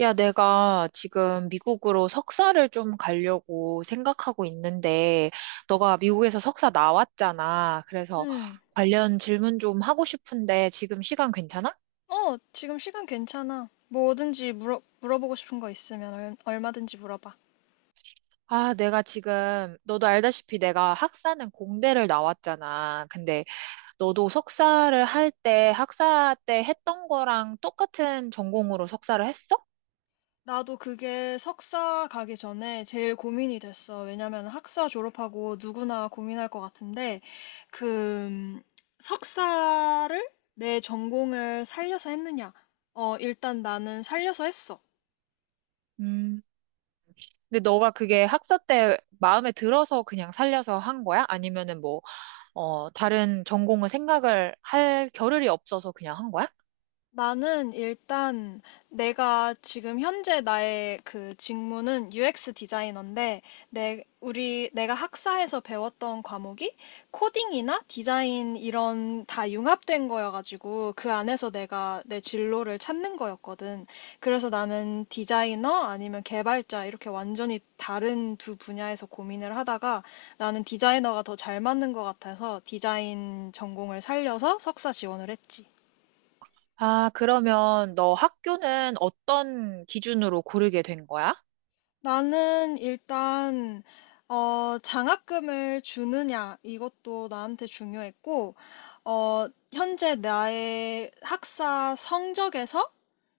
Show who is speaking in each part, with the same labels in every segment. Speaker 1: 야, 내가 지금 미국으로 석사를 좀 가려고 생각하고 있는데, 너가 미국에서 석사 나왔잖아. 그래서
Speaker 2: 응,
Speaker 1: 관련 질문 좀 하고 싶은데, 지금 시간 괜찮아?
Speaker 2: 어, 지금 시간 괜찮아. 뭐든지 물어보고 싶은 거 있으면 얼마든지 물어봐.
Speaker 1: 아, 내가 지금, 너도 알다시피 내가 학사는 공대를 나왔잖아. 근데 너도 석사를 할 때, 학사 때 했던 거랑 똑같은 전공으로 석사를 했어?
Speaker 2: 나도 그게 석사 가기 전에 제일 고민이 됐어. 왜냐면 학사 졸업하고 누구나 고민할 것 같은데, 그, 음, 석사를 내 전공을 살려서 했느냐? 일단 나는 살려서 했어.
Speaker 1: 음. 근데 너가 그게 학사 때 마음에 들어서 그냥 살려서 한 거야? 아니면은 뭐, 다른 전공을 생각을 할 겨를이 없어서 그냥 한 거야?
Speaker 2: 나는 일단 내가 지금 현재 나의 그 직무는 UX 디자이너인데 내 우리 내가 학사에서 배웠던 과목이 코딩이나 디자인 이런 다 융합된 거여가지고 그 안에서 내가 내 진로를 찾는 거였거든. 그래서 나는 디자이너 아니면 개발자 이렇게 완전히 다른 두 분야에서 고민을 하다가 나는 디자이너가 더 잘 맞는 것 같아서 디자인 전공을 살려서 석사 지원을 했지.
Speaker 1: 아, 그러면 너 학교는 어떤 기준으로 고르게 된 거야?
Speaker 2: 나는 일단 장학금을 주느냐 이것도 나한테 중요했고 어, 현재 나의 학사 성적에서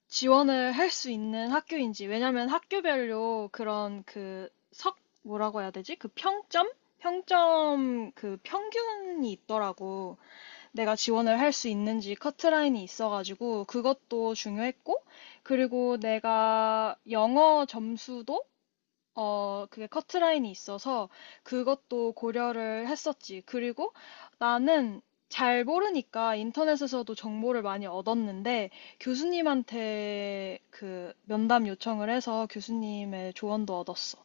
Speaker 2: 지원을 할 수 있는 학교인지, 왜냐면 학교별로 그런 그 석 뭐라고 해야 되지? 그 평점? 평점 그 평균이 있더라고. 내가 지원을 할 수 있는지 커트라인이 있어가지고 그것도 중요했고, 그리고 내가 영어 점수도, 그게 커트라인이 있어서 그것도 고려를 했었지. 그리고 나는 잘 모르니까 인터넷에서도 정보를 많이 얻었는데 교수님한테 그 면담 요청을 해서 교수님의 조언도 얻었어.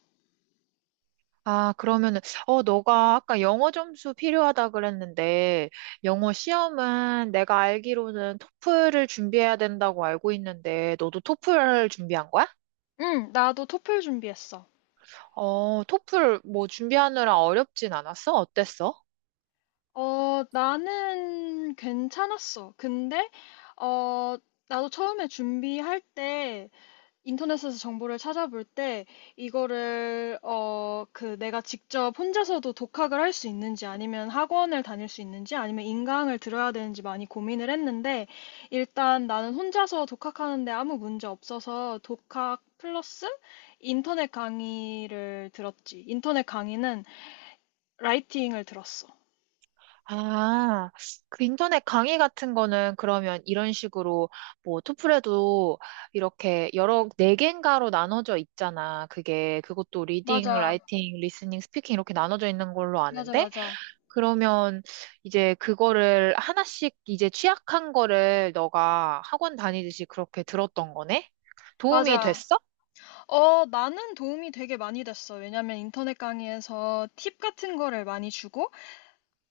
Speaker 1: 아, 그러면은, 너가 아까 영어 점수 필요하다 그랬는데, 영어 시험은 내가 알기로는 토플을 준비해야 된다고 알고 있는데, 너도 토플 준비한 거야?
Speaker 2: 응, 나도 토플 준비했어.
Speaker 1: 어, 토플 뭐 준비하느라 어렵진 않았어? 어땠어?
Speaker 2: 어, 나는 괜찮았어. 근데 어, 나도 처음에 준비할 때 인터넷에서 정보를 찾아볼 때 이거를 그 내가 직접 혼자서도 독학을 할 수 있는지 아니면 학원을 다닐 수 있는지 아니면 인강을 들어야 되는지 많이 고민을 했는데, 일단 나는 혼자서 독학하는데 아무 문제 없어서 독학 플러스 인터넷 강의를 들었지. 인터넷 강의는 라이팅을 들었어.
Speaker 1: 아, 그 인터넷 강의 같은 거는 그러면 이런 식으로 뭐 토플에도 이렇게 여러 네 개인가로 나눠져 있잖아. 그게 그것도 리딩,
Speaker 2: 맞아.
Speaker 1: 라이팅, 리스닝, 스피킹 이렇게 나눠져 있는 걸로
Speaker 2: 맞아,
Speaker 1: 아는데
Speaker 2: 맞아.
Speaker 1: 그러면 이제 그거를 하나씩 이제 취약한 거를 너가 학원 다니듯이 그렇게 들었던 거네? 도움이
Speaker 2: 맞아.
Speaker 1: 됐어?
Speaker 2: 어, 나는 도움이 되게 많이 됐어. 왜냐면 인터넷 강의에서 팁 같은 거를 많이 주고,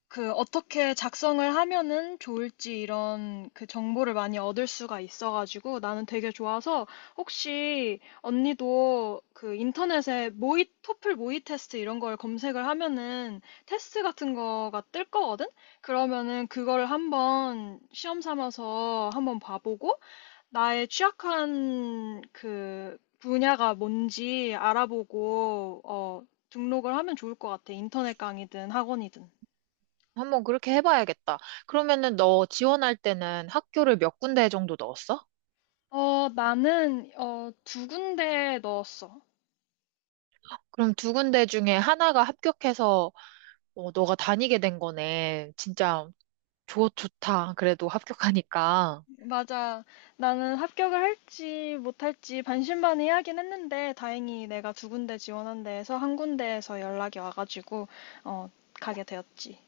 Speaker 2: 그 어떻게 작성을 하면은 좋을지 이런 그 정보를 많이 얻을 수가 있어가지고 나는 되게 좋아서. 혹시 언니도 그 인터넷에 토플 모의 테스트 이런 걸 검색을 하면은 테스트 같은 거가 뜰 거거든? 그러면은 그거를 한번 시험 삼아서 한번 봐보고 나의 취약한 그 분야가 뭔지 알아보고, 어, 등록을 하면 좋을 것 같아. 인터넷 강의든 학원이든.
Speaker 1: 한번 그렇게 해봐야겠다. 그러면은 너 지원할 때는 학교를 몇 군데 정도 넣었어?
Speaker 2: 어, 어, 두 군데 넣었어.
Speaker 1: 그럼 두 군데 중에 하나가 합격해서 어, 너가 다니게 된 거네. 진짜 좋다. 그래도 합격하니까.
Speaker 2: 맞아. 나는 합격을 할지 못할지 반신반의하긴 했는데, 다행히 내가 두 군데 지원한 데에서 한 군데에서 연락이 와가지고, 어, 가게 되었지.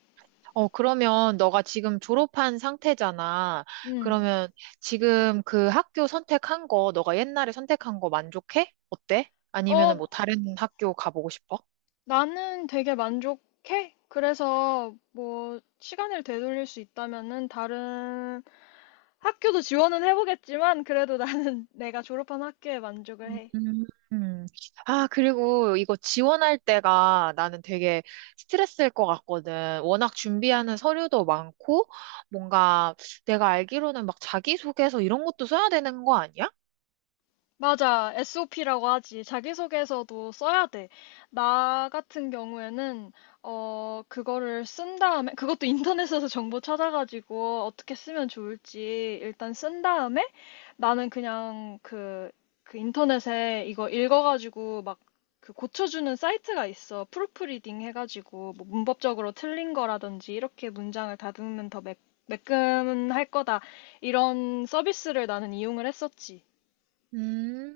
Speaker 1: 어, 그러면 너가 지금 졸업한 상태잖아.
Speaker 2: 음.
Speaker 1: 그러면 지금 그 학교 선택한 거, 너가 옛날에 선택한 거 만족해? 어때? 아니면은
Speaker 2: 어,
Speaker 1: 뭐 다른 학교 가보고 싶어?
Speaker 2: 나는 되게 만족해. 그래서 뭐 시간을 되돌릴 수 있다면은 다른 학교도 지원은 해보겠지만, 그래도 나는 내가 졸업한 학교에 만족을 해.
Speaker 1: 음. 아, 그리고 이거 지원할 때가 나는 되게 스트레스일 것 같거든. 워낙 준비하는 서류도 많고, 뭔가 내가 알기로는 막 자기소개서 이런 것도 써야 되는 거 아니야?
Speaker 2: 맞아. SOP라고 하지. 자기소개서도 써야 돼. 나 같은 경우에는 그거를 쓴 다음에, 그것도 인터넷에서 정보 찾아가지고 어떻게 쓰면 좋을지 일단 쓴 다음에, 나는 그냥 그 인터넷에 이거 읽어가지고 막 그 고쳐주는 사이트가 있어. 프루프리딩 해가지고 뭐 문법적으로 틀린 거라든지 이렇게 문장을 다듬으면 더 매끈할 거다. 이런 서비스를 나는 이용을 했었지.
Speaker 1: 음.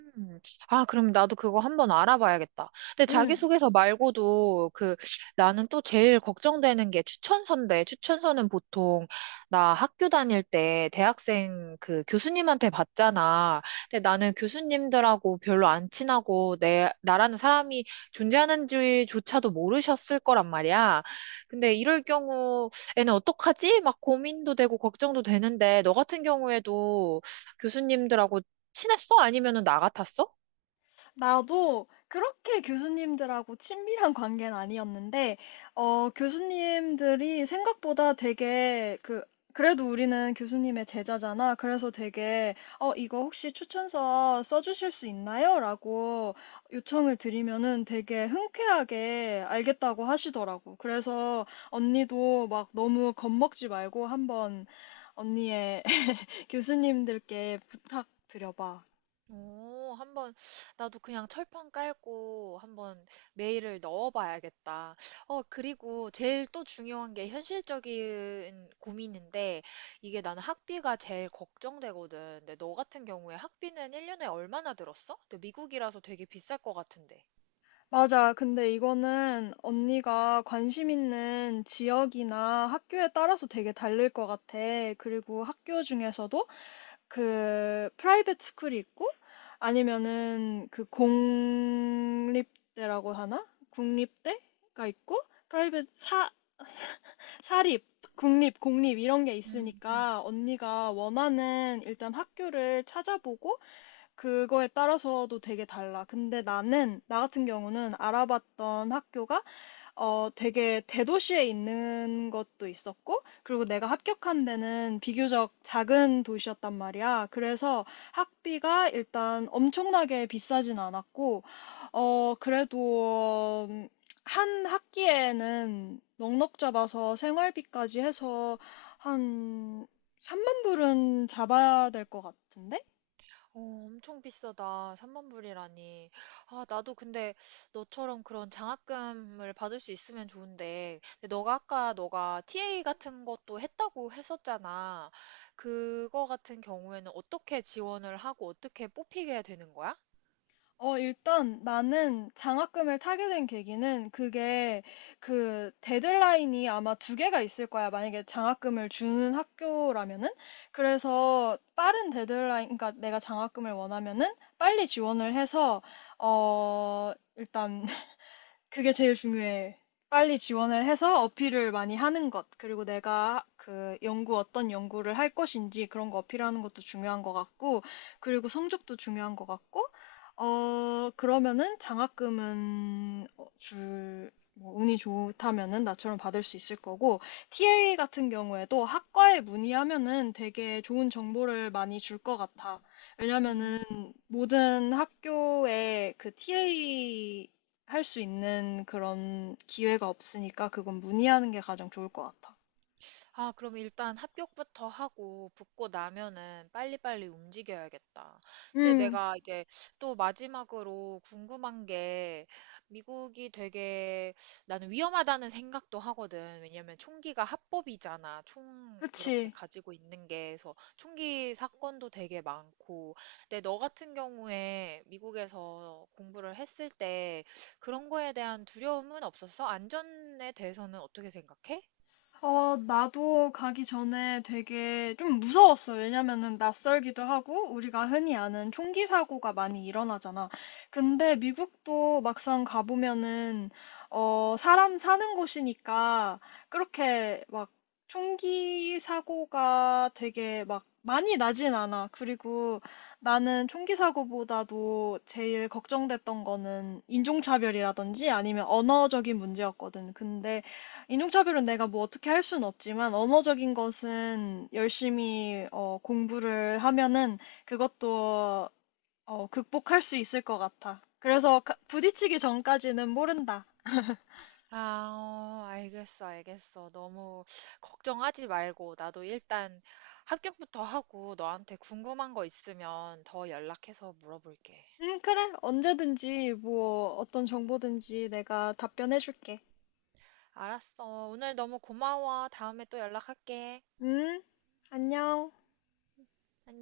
Speaker 1: 아, 그럼 나도 그거 한번 알아봐야겠다. 근데
Speaker 2: 음.
Speaker 1: 자기소개서 말고도 그 나는 또 제일 걱정되는 게 추천서인데, 추천서는 보통 나 학교 다닐 때 대학생 그 교수님한테 받잖아. 근데 나는 교수님들하고 별로 안 친하고 나라는 사람이 존재하는지조차도 모르셨을 거란 말이야. 근데 이럴 경우에는 어떡하지? 막 고민도 되고 걱정도 되는데, 너 같은 경우에도 교수님들하고 친했어? 아니면은 나 같았어?
Speaker 2: 나도 그렇게 교수님들하고 친밀한 관계는 아니었는데, 어, 교수님들이 생각보다 되게 그래도 우리는 교수님의 제자잖아. 그래서 되게, 어, 이거 혹시 추천서 써주실 수 있나요? 라고 요청을 드리면은 되게 흔쾌하게 알겠다고 하시더라고. 그래서 언니도 막 너무 겁먹지 말고 한번 언니의 교수님들께 부탁드려봐.
Speaker 1: 오, 한번 나도 그냥 철판 깔고 한번 메일을 넣어봐야겠다. 어, 그리고 제일 또 중요한 게 현실적인 고민인데 이게 나는 학비가 제일 걱정되거든. 근데 너 같은 경우에 학비는 1년에 얼마나 들었어? 근데 미국이라서 되게 비쌀 것 같은데.
Speaker 2: 맞아. 근데 이거는 언니가 관심 있는 지역이나 학교에 따라서 되게 다를 것 같아. 그리고 학교 중에서도 그 프라이빗 스쿨이 있고, 아니면은 그 공립대라고 하나? 국립대가 있고, 프라이빗 사 사립, 국립, 공립 이런 게
Speaker 1: 음. 음.
Speaker 2: 있으니까 언니가 원하는 일단 학교를 찾아보고 그거에 따라서도 되게 달라. 근데 나 같은 경우는 알아봤던 학교가, 어, 되게 대도시에 있는 것도 있었고, 그리고 내가 합격한 데는 비교적 작은 도시였단 말이야. 그래서 학비가 일단 엄청나게 비싸진 않았고, 어, 그래도, 한 학기에는 넉넉 잡아서 생활비까지 해서 한 3만 불은 잡아야 될 것 같은데?
Speaker 1: 어, 엄청 비싸다. 3만 불이라니. 아, 나도 근데 너처럼 그런 장학금을 받을 수 있으면 좋은데. 근데 너가 아까 너가 TA 같은 것도 했다고 했었잖아. 그거 같은 경우에는 어떻게 지원을 하고 어떻게 뽑히게 되는 거야?
Speaker 2: 어, 일단 나는 장학금을 타게 된 계기는 그게 그 데드라인이 아마 두 개가 있을 거야. 만약에 장학금을 주는 학교라면은. 그래서 빠른 데드라인, 그러니까 내가 장학금을 원하면은 빨리 지원을 해서, 어, 일단 그게 제일 중요해. 빨리 지원을 해서 어필을 많이 하는 것, 그리고 내가 어떤 연구를 할 것인지 그런 거 어필하는 것도 중요한 것 같고, 그리고 성적도 중요한 것 같고, 어, 그러면은 장학금은, 어, 뭐 운이 좋다면은 나처럼 받을 수 있을 거고, TA 같은 경우에도 학과에 문의하면은 되게 좋은 정보를 많이 줄 것 같아. 왜냐면은
Speaker 1: 음.
Speaker 2: 모든 학교에 그 TA 할 수 있는 그런 기회가 없으니까 그건 문의하는 게 가장 좋을 것 같아.
Speaker 1: 아, 그럼 일단 합격부터 하고 붙고 나면은 빨리빨리 움직여야겠다. 근데
Speaker 2: 음,
Speaker 1: 내가 이제 또 마지막으로 궁금한 게 미국이 되게 나는 위험하다는 생각도 하거든. 왜냐면 총기가 합법이잖아. 총 이렇게
Speaker 2: 그치.
Speaker 1: 가지고 있는 게. 그래서 총기 사건도 되게 많고. 근데 너 같은 경우에 미국에서 공부를 했을 때 그런 거에 대한 두려움은 없었어? 안전에 대해서는 어떻게 생각해?
Speaker 2: 어, 나도 가기 전에 되게 좀 무서웠어. 왜냐면은 낯설기도 하고, 우리가 흔히 아는 총기 사고가 많이 일어나잖아. 근데 미국도 막상 가보면은, 어, 사람 사는 곳이니까, 그렇게 막 총기 사고가 되게 막 많이 나진 않아. 그리고 나는 총기 사고보다도 제일 걱정됐던 거는 인종차별이라든지 아니면 언어적인 문제였거든. 근데 인종차별은 내가 뭐 어떻게 할 수는 없지만 언어적인 것은 열심히, 어, 공부를 하면은 그것도, 어, 극복할 수 있을 것 같아. 그래서 부딪히기 전까지는 모른다.
Speaker 1: 아, 어, 알겠어, 알겠어. 너무 걱정하지 말고, 나도 일단 합격부터 하고, 너한테 궁금한 거 있으면 더 연락해서 물어볼게.
Speaker 2: 그래. 언제든지 뭐 어떤 정보든지 내가 답변해줄게.
Speaker 1: 알았어. 오늘 너무 고마워. 다음에 또 연락할게.
Speaker 2: 음, 안녕.
Speaker 1: 안녕.